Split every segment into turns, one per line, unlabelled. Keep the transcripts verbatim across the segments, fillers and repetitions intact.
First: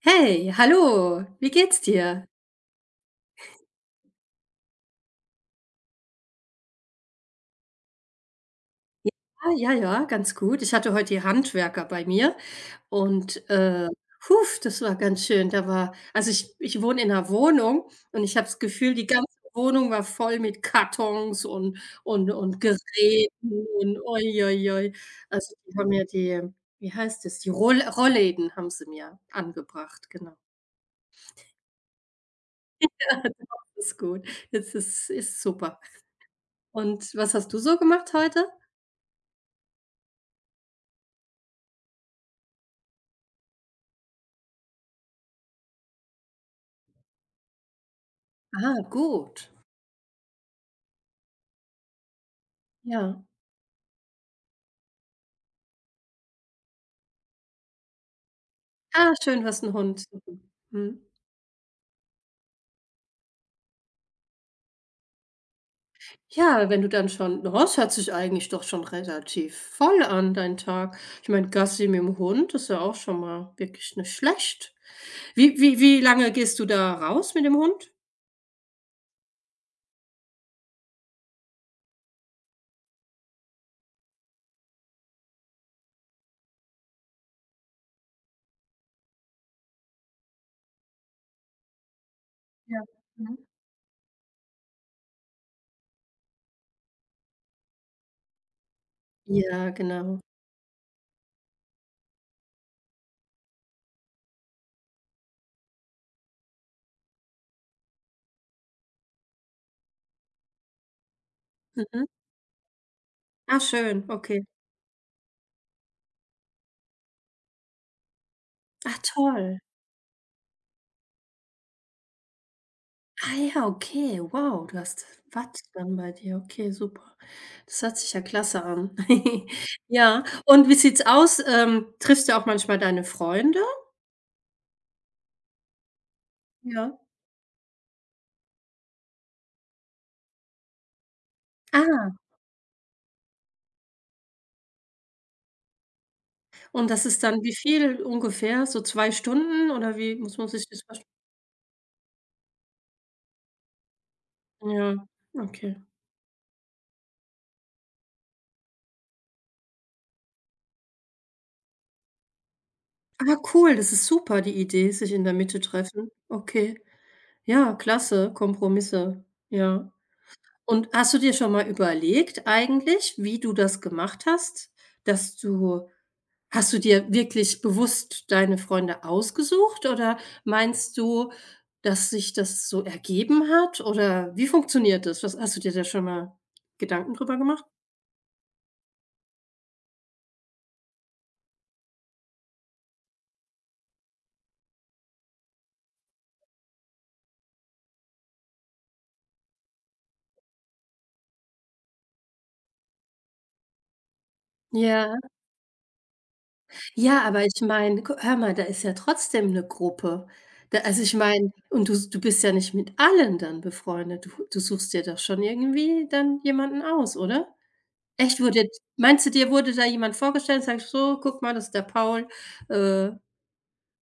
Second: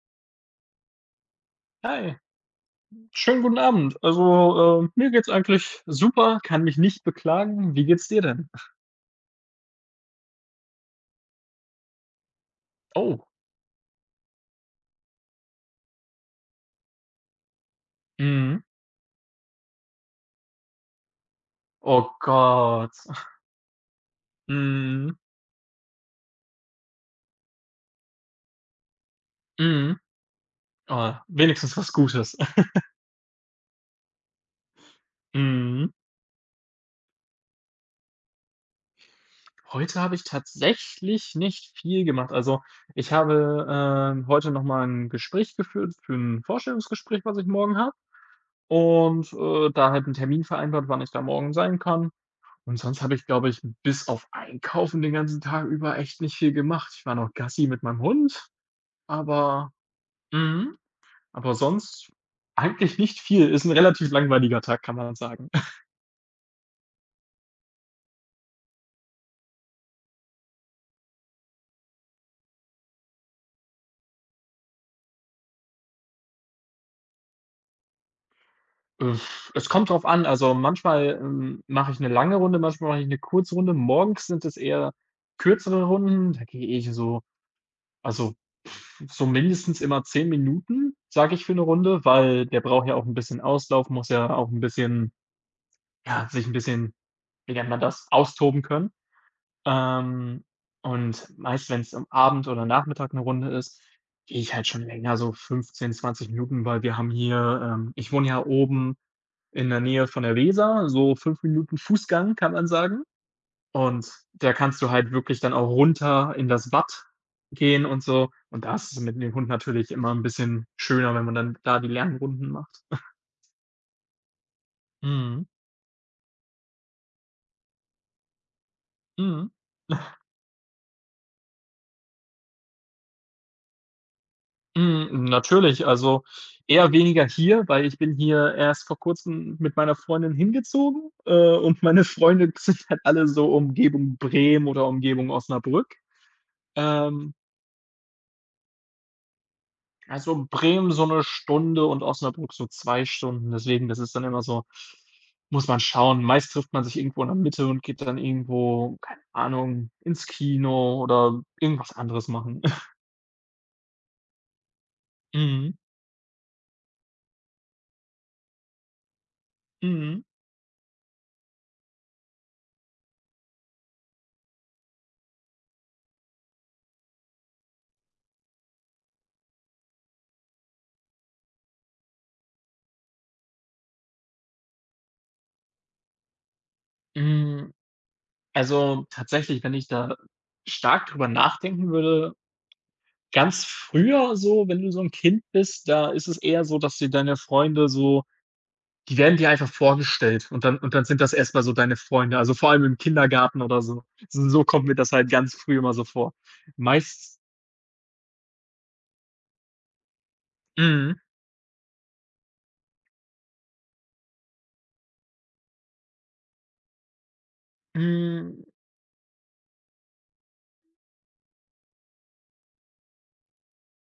Hey, hallo, wie geht's
Hi,
dir?
schönen guten Abend. Also, äh, mir geht's eigentlich super, kann mich nicht beklagen. Wie geht's dir denn?
Ah, ja, ja, ganz gut. Ich hatte heute die Handwerker bei mir
Oh,
und, äh, huf, das war ganz schön. Da war also ich ich wohne in einer Wohnung und ich habe das
mhm.
Gefühl, die ganze Wohnung war voll mit Kartons und
Oh
und und
Gott.
Geräten und oi, oi, oi.
Mhm,
Also, die haben mir die wie heißt das? Die Roll Rollläden haben sie mir
mhm.
angebracht, genau.
Oh, wenigstens was Gutes.
Ja, doch, ist gut. Jetzt ist ist super.
Mhm.
Und was hast du so gemacht heute?
Heute habe ich tatsächlich nicht viel gemacht. Also, ich habe, ähm, heute noch mal 'n Gespräch geführt für ein Vorstellungsgespräch, was ich morgen habe,
Ah,
und,
gut.
äh, da halt einen Termin vereinbart, wann ich da morgen sein kann. Und sonst habe
Ja.
ich, glaube ich, bis auf Einkaufen den ganzen Tag über echt nicht viel gemacht. Ich war noch Gassi mit meinem Hund,
Ah, schön, hast
aber
'n Hund. Mhm.
mhm,
Mhm.
aber sonst eigentlich nicht viel. Ist ein relativ langweiliger Tag, kann man sagen.
Ja, wenn du dann schon na, es hört sich eigentlich doch schon relativ voll an, dein Tag. Ich meine, Gassi mit'm Hund ist ja auch schon mal wirklich nicht schlecht. Wie wie wie lange gehst du da raus mit dem Hund?
Äh, Es kommt drauf an, also manchmal, ähm, mache ich eine lange Runde, manchmal mache ich eine Kurzrunde. Morgens sind es eher kürzere Runden, da gehe ich so, also pff, so mindestens immer zehn Minuten, sage ich, für eine Runde, weil der
Ja.
braucht ja auch ein
Mhm.
bisschen Auslauf, muss ja auch ein bisschen. Ja, sich ein bisschen, wie nennt man das, austoben können.
Ja, genau.
Ähm, und meist, wenn es am Abend oder Nachmittag eine Runde ist, gehe ich halt schon länger, so fünfzehn zwanzig Minuten, weil wir haben hier, ähm, ich wohne ja oben in der Nähe von der Weser, so fünf Minuten
Mhm.
Fußgang, kann man sagen.
Ah, schön,
Und
okay.
da kannst du halt wirklich dann auch runter in das Watt gehen und so. Und da ist
Ah,
es mit dem Hund
toll.
natürlich immer ein bisschen schöner, wenn man dann da die Lernrunden macht.
Ah ja, okay, wow, du hast
Mhm,
Watt dann bei dir. Okay, super. Das hört sich ja klasse an.
mhm.
Ja, und wie sieht's aus? Ähm, triffst du auch manchmal deine Freunde?
Hm, natürlich, also eher
Ja.
weniger hier, weil ich bin hier erst vor Kurzem mit meiner Freundin hingezogen, äh, und meine
Ah,
Freunde sind halt alle so Umgebung Bremen oder Umgebung Osnabrück.
und das ist
Ähm,
dann wie viel ungefähr? So zwei Stunden oder wie muss
also
man sich das
Bremen so
vorstellen?
eine Stunde und Osnabrück so zwei Stunden. Deswegen, das ist dann immer so,
Ja,
muss
okay.
man schauen. Meist trifft man sich irgendwo in der Mitte und geht dann irgendwo, keine Ahnung, ins Kino oder irgendwas anderes machen.
Ah, cool, das ist super, die Idee, sich in der Mitte
Mhm,
treffen. Okay. Ja, klasse, Kompromisse. Ja.
mhm.
Und hast du dir schon mal überlegt eigentlich, wie du das gemacht hast, dass du Hast du dir wirklich bewusst deine Freunde ausgesucht oder meinst du, dass sich das so ergeben hat oder wie funktioniert das? Was hast du dir da schon mal Gedanken drüber gemacht?
Hm, Also, tatsächlich, wenn ich da stark drüber nachdenken würde, ganz früher so, wenn du so ein Kind bist, da ist es eher so, dass dir deine Freunde so, die werden dir einfach vorgestellt, und dann und dann sind das erst mal so deine Freunde, also, vor allem im Kindergarten oder so. So so kommt mir das
Ja.
halt ganz früh immer so vor.
Ja,
Meist
aber ich meine, hör mal, da ist ja trotzdem eine Gruppe. Da also,
mhm,
ich meine und du du bist ja nicht mit allen dann befreundet. Du du suchst dir doch schon irgendwie dann jemanden aus, oder? Echt,
hm,
wurde meinst du, dir wurde da jemand vorgestellt und sagst: „So, guck mal, das ist der Paul, äh“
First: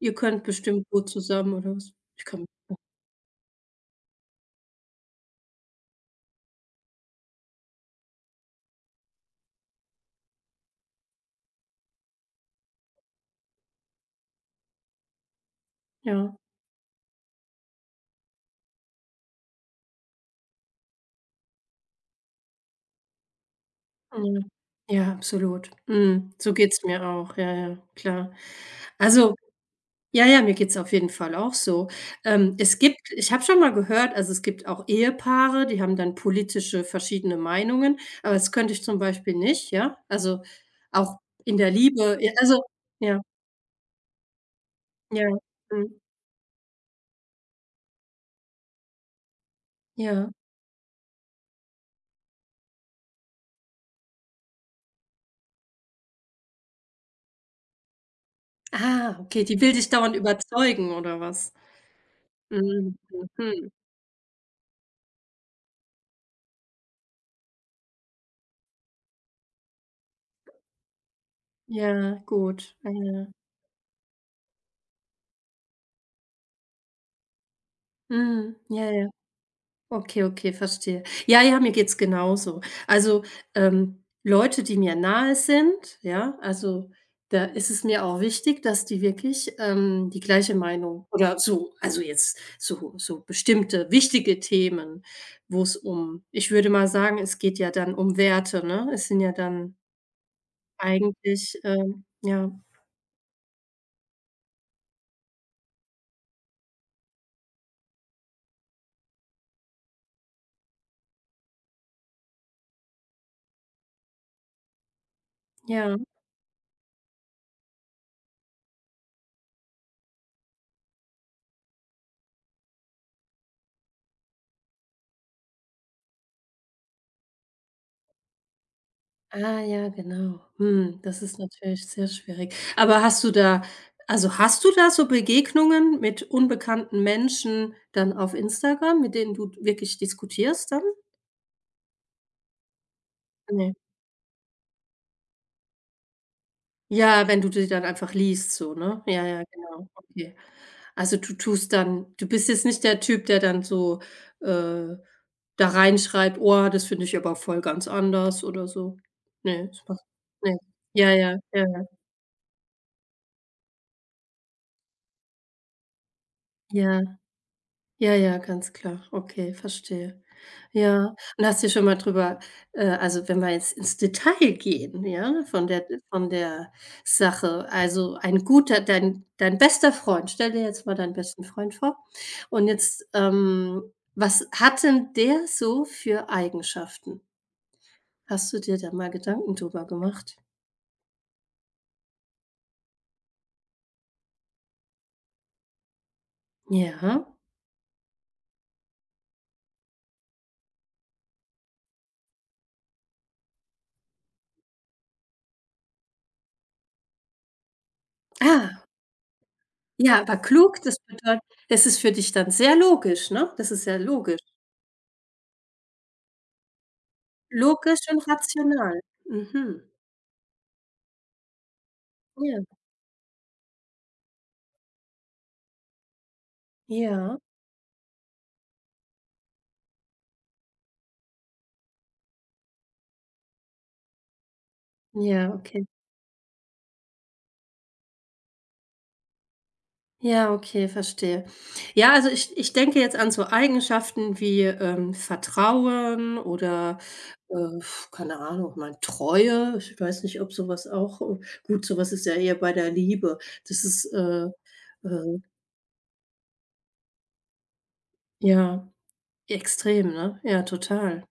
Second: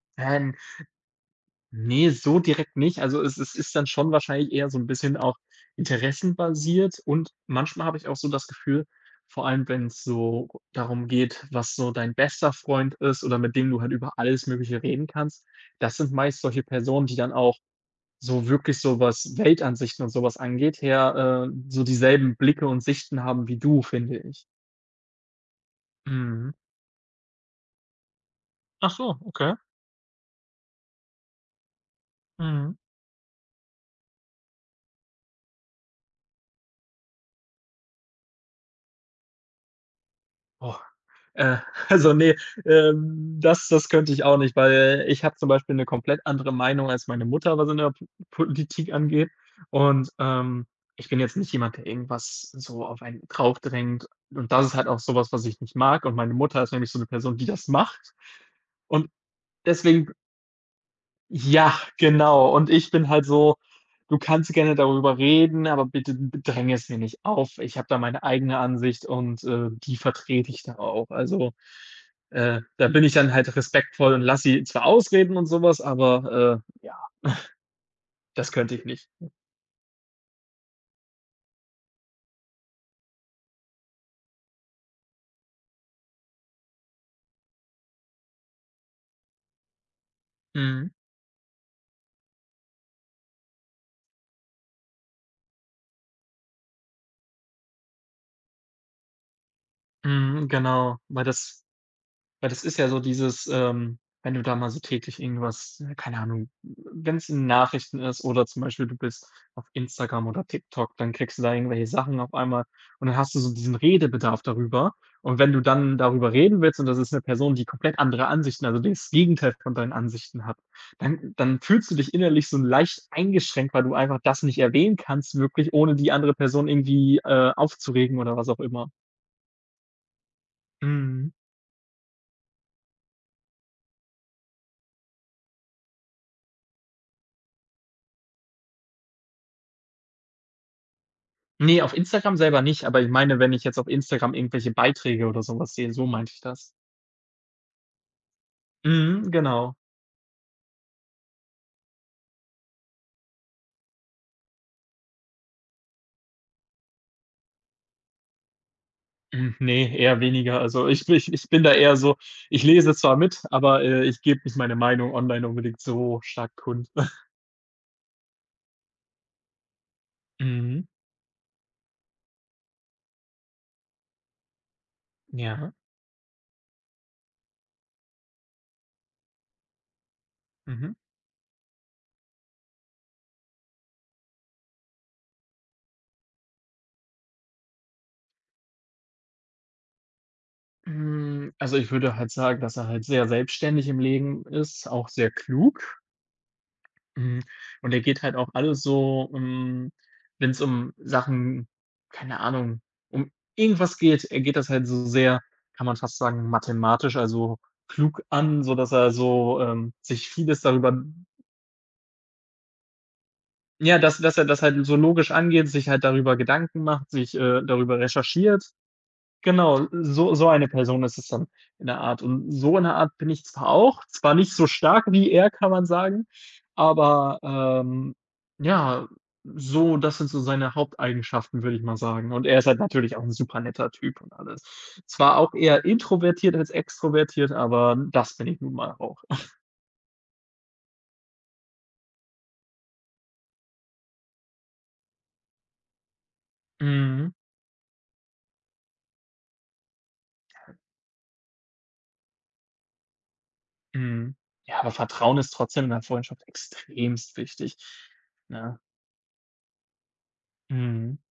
Ihr könnt
ähm
bestimmt gut zusammen oder was?
nee,
Ich
so
kann
direkt nicht. Also, es es ist dann schon wahrscheinlich eher so ein bisschen auch interessenbasiert, und manchmal habe ich auch so das Gefühl, vor allem wenn es so darum geht, was so dein bester Freund ist oder mit dem du halt über alles Mögliche reden kannst. Das sind
Ja,
meist solche Personen, die dann auch so wirklich so, was Weltansichten und sowas angeht, her äh, so dieselben Blicke und Sichten haben wie du, finde
ja.
ich.
Ja, absolut. Mhm,
Mhm.
so geht's mir auch. Ja, ja, klar.
Ach so,
Also
okay.
ja, ja, mir geht's auf jeden Fall auch so. Ähm,
Mhm.
es gibt ich habe schon mal gehört, also, es gibt auch Ehepaare, die haben dann politische verschiedene Meinungen, aber das könnte ich zum Beispiel nicht, ja? Also,
Oh,
auch in
Äh,
der
also,
Liebe, ja,
nee,
also ja,
ähm, das das könnte ich auch nicht, weil ich
ja,
habe zum Beispiel eine
mhm,
komplett andere Meinung als meine Mutter, was in der Po Politik angeht. Und,
ja.
ähm, ich bin jetzt nicht jemand, der irgendwas so auf einen draufdrängt. Und das ist halt auch sowas, was ich nicht mag. Und meine Mutter ist nämlich so eine Person, die das macht. Und
Ah, okay, die will dich
deswegen
dauernd überzeugen oder was?
ja, genau. Und ich
Mhm,
bin halt so:
mhm.
„Du kannst gerne darüber reden, aber bitte dränge es mir nicht auf. Ich habe da meine eigene Ansicht und, äh, die vertrete ich da auch.“ Also,
Ja,
äh,
gut.
da
Ja,
bin ich
ja.
dann halt respektvoll und lass sie zwar ausreden und sowas, aber, äh, ja, das
Mhm.
könnte ich
Ja,
nicht.
ja. Okay, okay, verstehe. Ja, ja, mir geht's genauso. Also, ähm, Leute, die mir nahe sind, ja, also, da ist es mir auch wichtig, dass die wirklich, ähm, die gleiche
Mhm,
Meinung oder so also, jetzt so so bestimmte wichtige Themen, wo es um ich würde mal sagen, es geht ja dann um Werte, ne? Es sind ja dann
mhm, genau, weil
eigentlich,
das.
ähm
Weil
ja,
das ist ja so dieses, ähm, wenn du da mal so täglich irgendwas, äh, keine Ahnung, wenn es in Nachrichten ist oder zum Beispiel du bist auf Instagram oder TikTok, dann kriegst du da irgendwelche Sachen auf einmal und dann hast du so diesen Redebedarf darüber. Und wenn du dann
ja.
darüber reden willst und das ist eine Person, die komplett andere Ansichten, also das Gegenteil von deinen Ansichten hat, dann dann fühlst du dich innerlich so leicht eingeschränkt, weil du einfach das nicht erwähnen kannst wirklich, ohne die andere Person irgendwie, äh, aufzuregen oder was auch immer.
Ah ja, genau. Hm, das
Mhm.
ist natürlich sehr schwierig. Aber hast du da also, hast du da so Begegnungen mit unbekannten Menschen dann auf Instagram, mit denen du wirklich diskutierst dann?
Ne, auf Instagram selber nicht, aber ich meine, wenn ich
Ne.
jetzt auf Instagram irgendwelche Beiträge oder so was sehe, so meinte ich das.
Ja, wenn du die dann einfach liest so, ne? Ja,
Mhm,
ja,
genau.
genau. Okay. Also, du tust dann du bist jetzt nicht der Typ, der dann so, äh, da reinschreibt: „Oh, das finde ich aber voll ganz anders" oder so.
Hm,
Ne, das
ne,
machst
eher
Ne.
weniger. Also, ich
Ja,
ich
ja,
ich bin
ja,
da
ja.
eher so, ich lese zwar mit, aber, äh, ich gebe nicht meine Meinung online unbedingt so stark kund.
Ja. Ja, ja, ganz klar. Okay, verstehe.
Mhm,
Ja, und hast du schon mal drüber äh, also, wenn wir jetzt ins Detail gehen, ja, von
ja,
der von der Sache, also, ein guter dein dein bester Freund stell dir jetzt
mhm.
mal deinen besten Freund vor und jetzt, ähm, was hat denn der so für Eigenschaften? Hast du dir da mal Gedanken drüber gemacht?
Hm, also, ich würde halt sagen, dass er halt sehr selbstständig im Leben ist, auch sehr klug.
Ja.
Mhm. Und der geht halt auch alles so, um, wenn es um Sachen, keine Ahnung, um irgendwas geht, er geht das halt so sehr, kann man fast sagen, mathematisch, also klug an, so
Ah,
dass er so, ähm,
ja,
sich
aber
vieles
klug, das
darüber,
bedeutet das ist für dich dann sehr logisch, ne? Das ist ja
ja, dass dass
logisch.
er das halt so logisch angeht, sich halt darüber Gedanken macht, sich, äh, darüber
Logisch und
recherchiert.
rational. Mhm.
Genau, so so eine Person ist es dann in der Art. Und
Ja.
so in der Art bin ich zwar auch, zwar nicht so stark wie er, kann man sagen, aber,
Ja.
ähm, ja, so das sind so seine Haupteigenschaften, würde ich mal sagen. Und er ist halt natürlich auch ein super netter Typ und alles. Zwar
Ja,
auch eher
okay.
introvertiert als extrovertiert, aber das bin ich nun mal auch.
Ja, okay, verstehe. Ja, also ich ich denke jetzt an so Eigenschaften wie, ähm, Vertrauen oder,
Mhm,
äh, keine Ahnung, mal Treue. Ich weiß nicht, ob sowas auch äh, gut, sowas ist ja eher bei der Liebe. Das ist,
mhm.
äh,
Ja, aber Vertrauen
äh,
ist trotzdem in der Freundschaft extremst wichtig, ne?
ja, extrem, ne? Ja,
Mhm.
total.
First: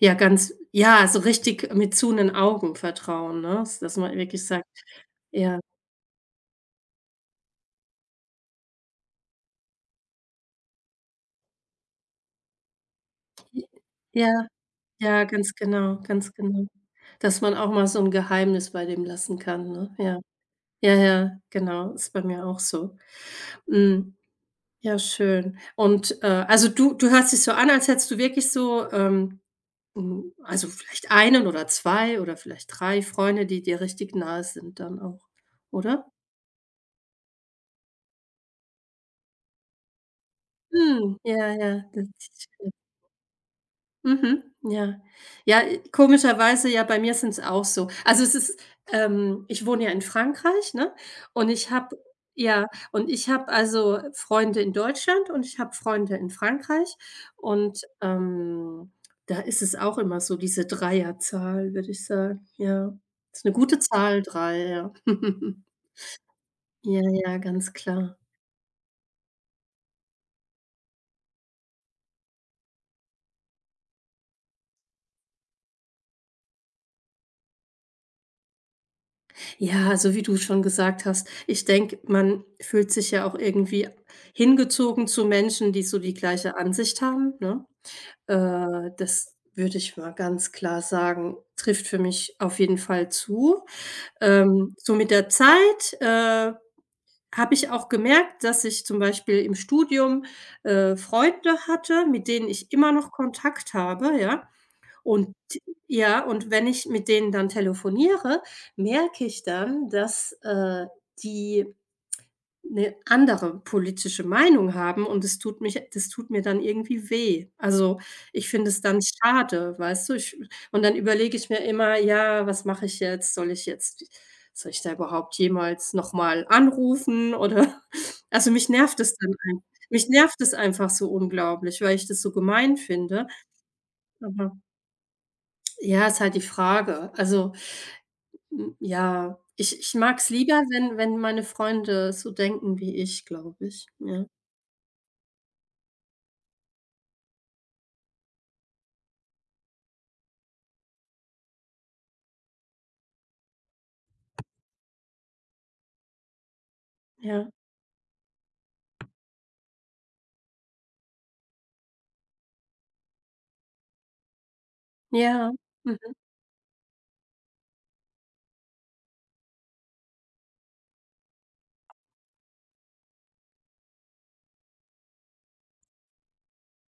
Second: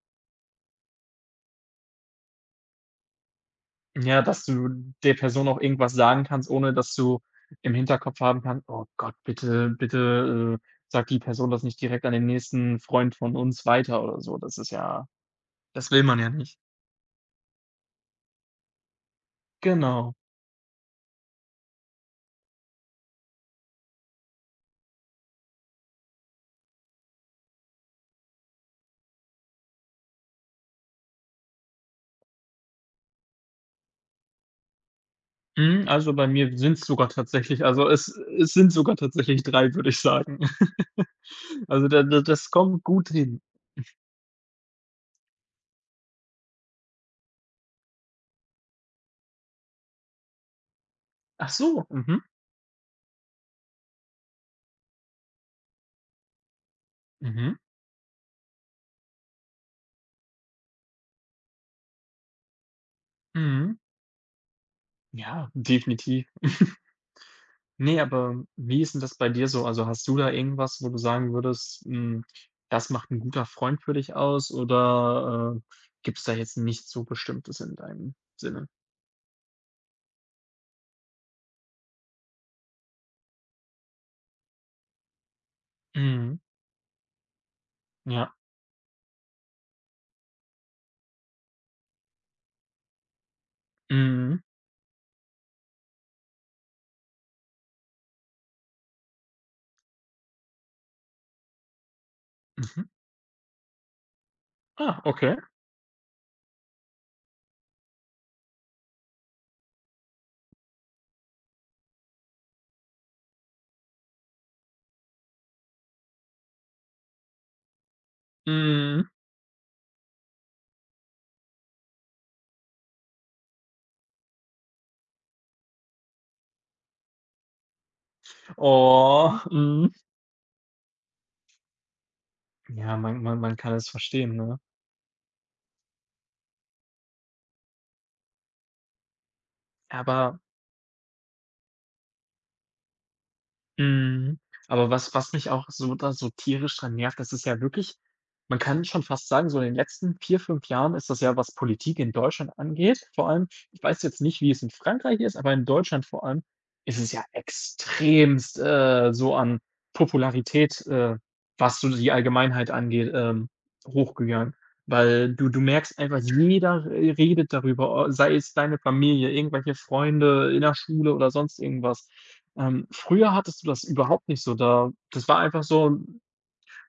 Ja, ganz ja, so richtig mit zu 'nen Augen Vertrauen, ne? dass man
Ja, dass
wirklich sagt
du der Person auch
ja.
irgendwas sagen kannst, ohne dass du im Hinterkopf haben kannst: „Oh Gott, bitte bitte, äh, sagt die Person das nicht direkt an den nächsten Freund von uns weiter“ oder so.
Ja.
Das ist ja
Ja, ganz
das
genau,
will man ja
ganz
nicht.
genau. Dass man auch mal so 'n Geheimnis bei dem lassen kann, ne?
Genau.
Ja. Ja, ja, genau, ist bei mir auch so. Hm, ja, schön. Und, äh, also, du du hörst dich so an, als hättest du wirklich so, ähm, hm, also, vielleicht einen oder zwei oder vielleicht drei Freunde, die dir richtig nahe sind dann auch,
Mhm,
oder?
also, bei mir sind's sogar tatsächlich, also, es es sind sogar tatsächlich drei, würde ich sagen.
Hm, ja, ja,
Also, da
das
da
ist
das
schön.
kommt gut hin.
Mhm, ja. Ja, äh, komischerweise, ja, bei mir sind's auch so. Also, es ist ähm, ich wohne ja in Frankreich, ne?
Ach
Und ich
so,
habe
mhm,
ja, und ich habe also Freunde in Deutschland und ich habe Freunde in Frankreich
mhm,
und, ähm, da ist es auch immer so diese Dreierzahl, würde ich sagen, ja. Ist eine
mhm.
gute Zahl drei. ja.
Ja, definitiv.
Ja, ja, ganz
Ne,
klar.
aber wie ist denn das bei dir so? Also, hast du da irgendwas, wo du sagen würdest, hm, das macht ein guter Freund für dich aus oder, äh, gibt's da jetzt nichts so Bestimmtes in deinem Sinne?
Ja, also wie du schon gesagt hast, ich denke, man fühlt sich ja auch irgendwie hingezogen zu Menschen, die so die
Mhm,
gleiche Ansicht haben, ne?
ja.
Äh, das würde ich mal ganz klar sagen, trifft für mich auf jeden Fall zu.
Mhm,
Ähm, so mit der Zeit, äh, habe ich auch gemerkt, dass ich zum Beispiel im Studium, äh, Freunde hatte, mit denen ich
mhm.
immer noch Kontakt habe, ja.
Ah,
Und
okay.
ja, und wenn ich mit denen dann telefoniere, merke ich dann, dass, äh, die eine andere politische Meinung haben und es tut mich das tut mir dann irgendwie weh. Also, ich finde es dann
Mhm.
schade, weißt du? Ich Und dann überlege ich mir immer: „Ja, was mache ich jetzt? Soll ich jetzt soll ich da überhaupt jemals noch mal anrufen?" Oder also, mich nervt es dann
Oh,
ein
mhm.
mich nervt es einfach so unglaublich, weil ich das so gemein
Ja, man
finde,
man man kann es verstehen,
aber
ne?
ja, ist halt die Frage. Also, hm, ja, ich ich mag's
Aber
lieber, wenn wenn meine Freunde so denken wie ich, glaube ich. Ja,
Mhm. Aber was was mich auch so da so tierisch dran nervt, das ist ja wirklich, man kann schon fast sagen, so in den letzten vier fünf Jahren ist das ja, was Politik in Deutschland angeht, vor allem, ich weiß jetzt nicht, wie es in Frankreich ist, aber in Deutschland vor allem ist es ja
ja,
extremst, äh, so an Popularität, äh, was so die Allgemeinheit angeht, ähm, hochgegangen. Weil du
ja.
du merkst
Mhm,
einfach, jeder redet darüber, sei es deine Familie, irgendwelche Freunde in der Schule oder sonst irgendwas. Ähm, früher hattest du das überhaupt nicht so. Da das war einfach so,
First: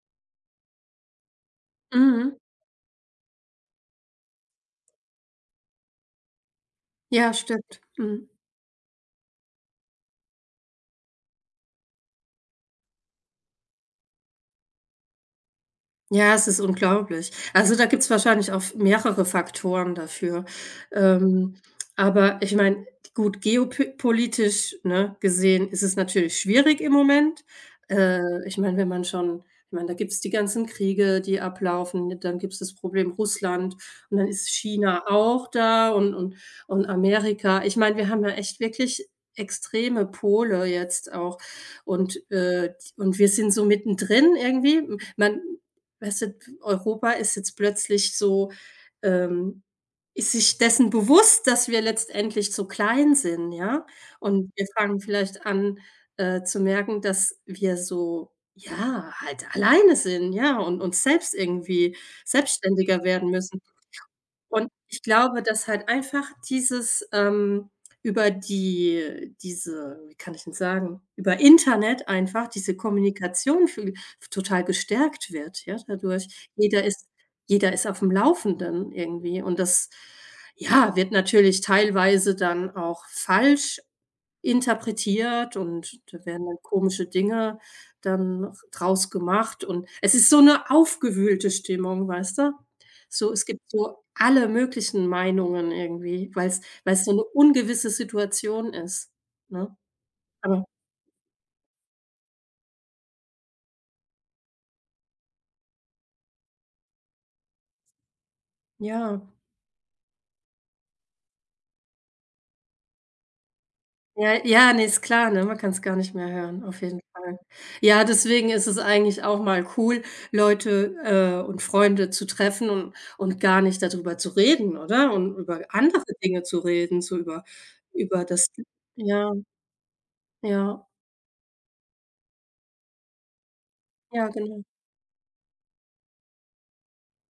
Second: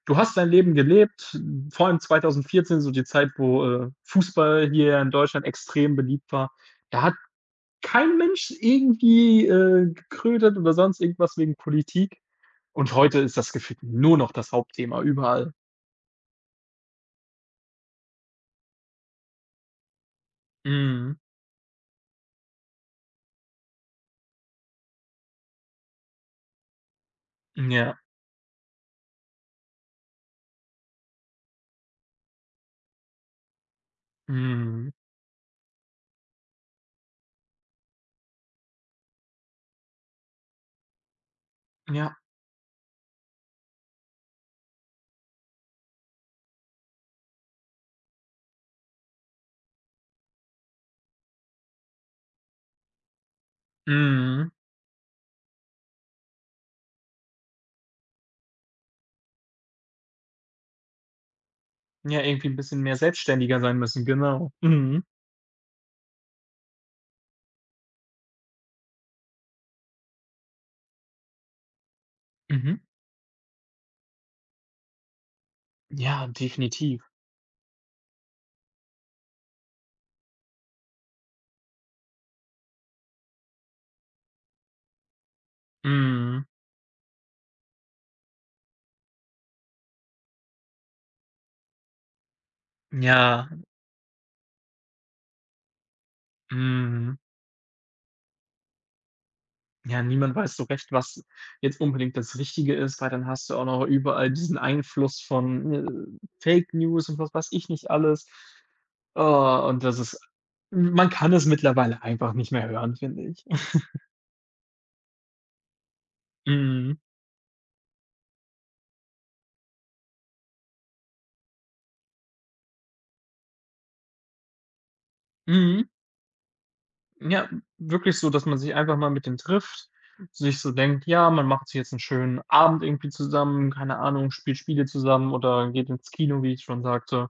du hast dein Leben gelebt, vor allem
mhm.
zwanzig vierzehn, so die Zeit, wo, äh, Fußball hier in Deutschland extrem beliebt war. Da hat
Ja, stimmt.
kein
Mhm.
Mensch irgendwie, äh, getrödelt oder sonst irgendwas wegen Politik. Und heute ist das gefühlt nur noch das Hauptthema überall.
Ja, es ist unglaublich. Also, da gibt's wahrscheinlich auch mehrere Faktoren dafür.
Mhm.
Ähm, aber ich meine, gut, geopolitisch ne, gesehen ist es natürlich schwierig im Moment.
Ja.
Äh, ich meine, wenn man schon ich meine, da gibt's die ganzen Kriege, die ablaufen, dann gibt's das Problem Russland und dann ist
Mhm.
China auch da und und und Amerika. Ich meine, wir haben ja echt wirklich extreme Pole jetzt auch
Ja.
und, äh, und wir sind so mittendrin irgendwie. Man Weißt du, Europa ist jetzt plötzlich so ähm, ist sich dessen bewusst, dass wir letztendlich so klein sind, ja?
Mhm.
Und wir fangen vielleicht an, äh, zu merken, dass wir so, ja, halt alleine sind, ja, und uns selbst irgendwie
Ja, irgendwie 'n bisschen mehr
selbstständiger werden
selbstständiger
müssen.
sein müssen, genau.
Und ich
Mhm.
glaube, dass halt einfach dieses, ähm über die diese wie kann ich denn sagen, über Internet einfach diese
Mhm.
Kommunikation viel total gestärkt wird, ja,
Ja,
dadurch. Jeder
definitiv.
ist jeder ist auf dem Laufenden irgendwie und das, ja, wird natürlich teilweise dann auch falsch Interpretiert und da werden
Mhm.
dann komische Dinge dann draus gemacht und es ist so 'ne aufgewühlte Stimmung, weißt du? So, es
Ja.
gibt so alle möglichen Meinungen irgendwie, weil's weil's so
Mhm.
'ne ungewisse Situation ist, ne?
Ja, niemand weiß so
Aber
recht, was jetzt unbedingt das Richtige ist, weil dann hast du auch noch überall diesen Einfluss von, äh, Fake News und was weiß ich nicht alles.
ja.
Oh, und das ist, man kann es mittlerweile einfach nicht mehr hören, finde ich.
Ja, ja, ne, ist klar, ne? Man kann es gar nicht mehr hören, auf
Mhm.
jeden Fall. Ja, deswegen ist es eigentlich auch mal cool, Leute, äh, und Freunde zu treffen und und gar nicht darüber zu reden, oder? Und über
Mhm.
andere Dinge zu reden, so über
Ja, wirklich
über
so, dass
das
man sich einfach mal mit
ja,
denen trifft, sich so
ja,
denkt, ja, man macht sich jetzt einen schönen Abend irgendwie zusammen, keine
ja,
Ahnung, spielt
genau.
Spiele zusammen oder geht ins Kino, wie ich schon sagte,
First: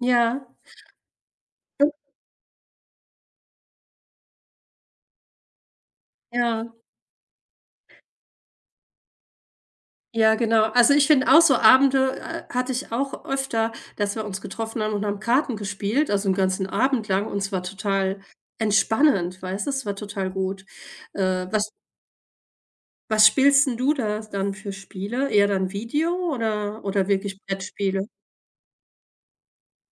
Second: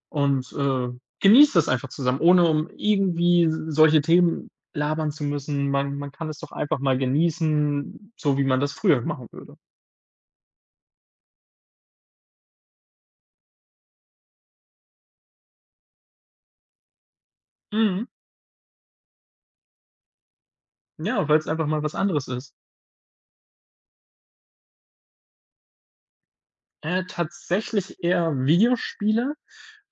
Ja,
und, äh, genießt das einfach zusammen, ohne um irgendwie solche Themen labern zu müssen. Man man kann es doch
ja.
einfach mal genießen, so wie man das früher machen würde.
Ja, genau. Also, ich finde auch so Abende, äh, hatte ich auch öfter, dass wir uns getroffen haben und haben Karten gespielt, also 'n ganzen Abend lang und es war
Mhm.
total entspannend, weißt du? Es war total gut.
Ja, weil es
Äh,
einfach
was
mal was anderes ist.
was spielst 'n du da dann für Spiele? Eher dann Video oder
Äh,
oder wirklich
tatsächlich
Brettspiele?
eher Videospiele,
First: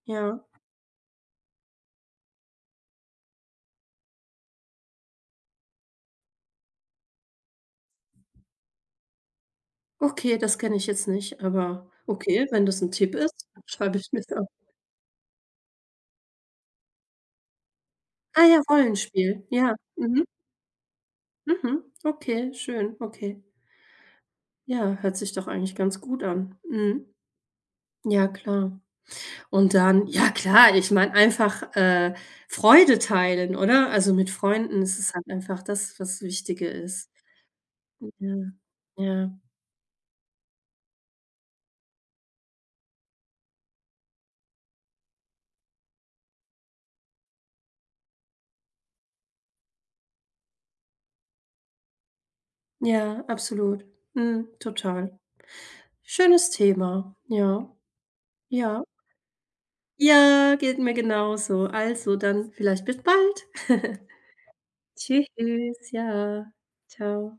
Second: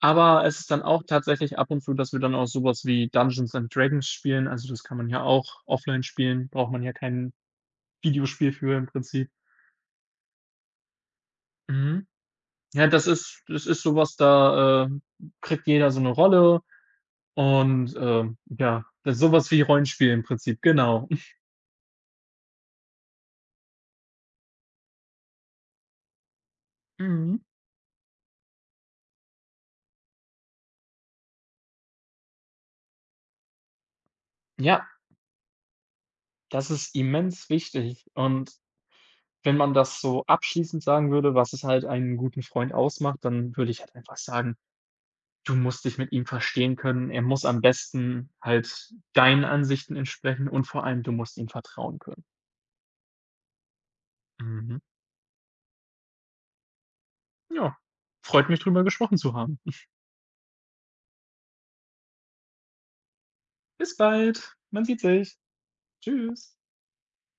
aber
Ja.
es ist dann auch tatsächlich ab und zu, dass wir dann auch sowas wie Dungeons and Dragons spielen. Also, das kann man ja auch offline spielen, braucht man ja kein Videospiel für im Prinzip.
Okay, das kenne ich jetzt nicht, aber
Mhm.
okay, wenn das
Ja,
'n
das
Tipp
ist
ist,
das ist
schreibe ich
sowas
mir's auf.
da, ähm, kriegt jeder so 'ne Rolle und, ähm,
Ah ja,
ja, das so
Rollenspiel.
wie
Ja.
Rollenspiel im
Mhm.
Prinzip, genau.
Mhm. Okay, schön. Okay. Ja, hört sich doch eigentlich ganz gut an. Mhm.
Mhm.
Ja, klar. Und dann ja klar, ich meine einfach, äh, Freude teilen, oder? Also, mit Freunden
Ja,
ist es halt einfach das, was Wichtige
das ist
ist.
immens wichtig, und
Ja, ja,
wenn man das so abschließend sagen würde, was es halt einen guten Freund ausmacht, dann würde ich halt einfach sagen: Du musst dich mit ihm verstehen können. Er muss am besten halt deinen Ansichten entsprechen und vor allem, du musst ihm vertrauen können.
ja, absolut. Mhm,
Mhm.
total. Schönes Thema. Ja,
Ja, freut mich,
ja.
drüber gesprochen zu haben.
Ja, geht mir genauso. Also, dann vielleicht bis bald.
Bis bald. Man sieht sich.
Tschüss, ja.
Tschüss.
ciao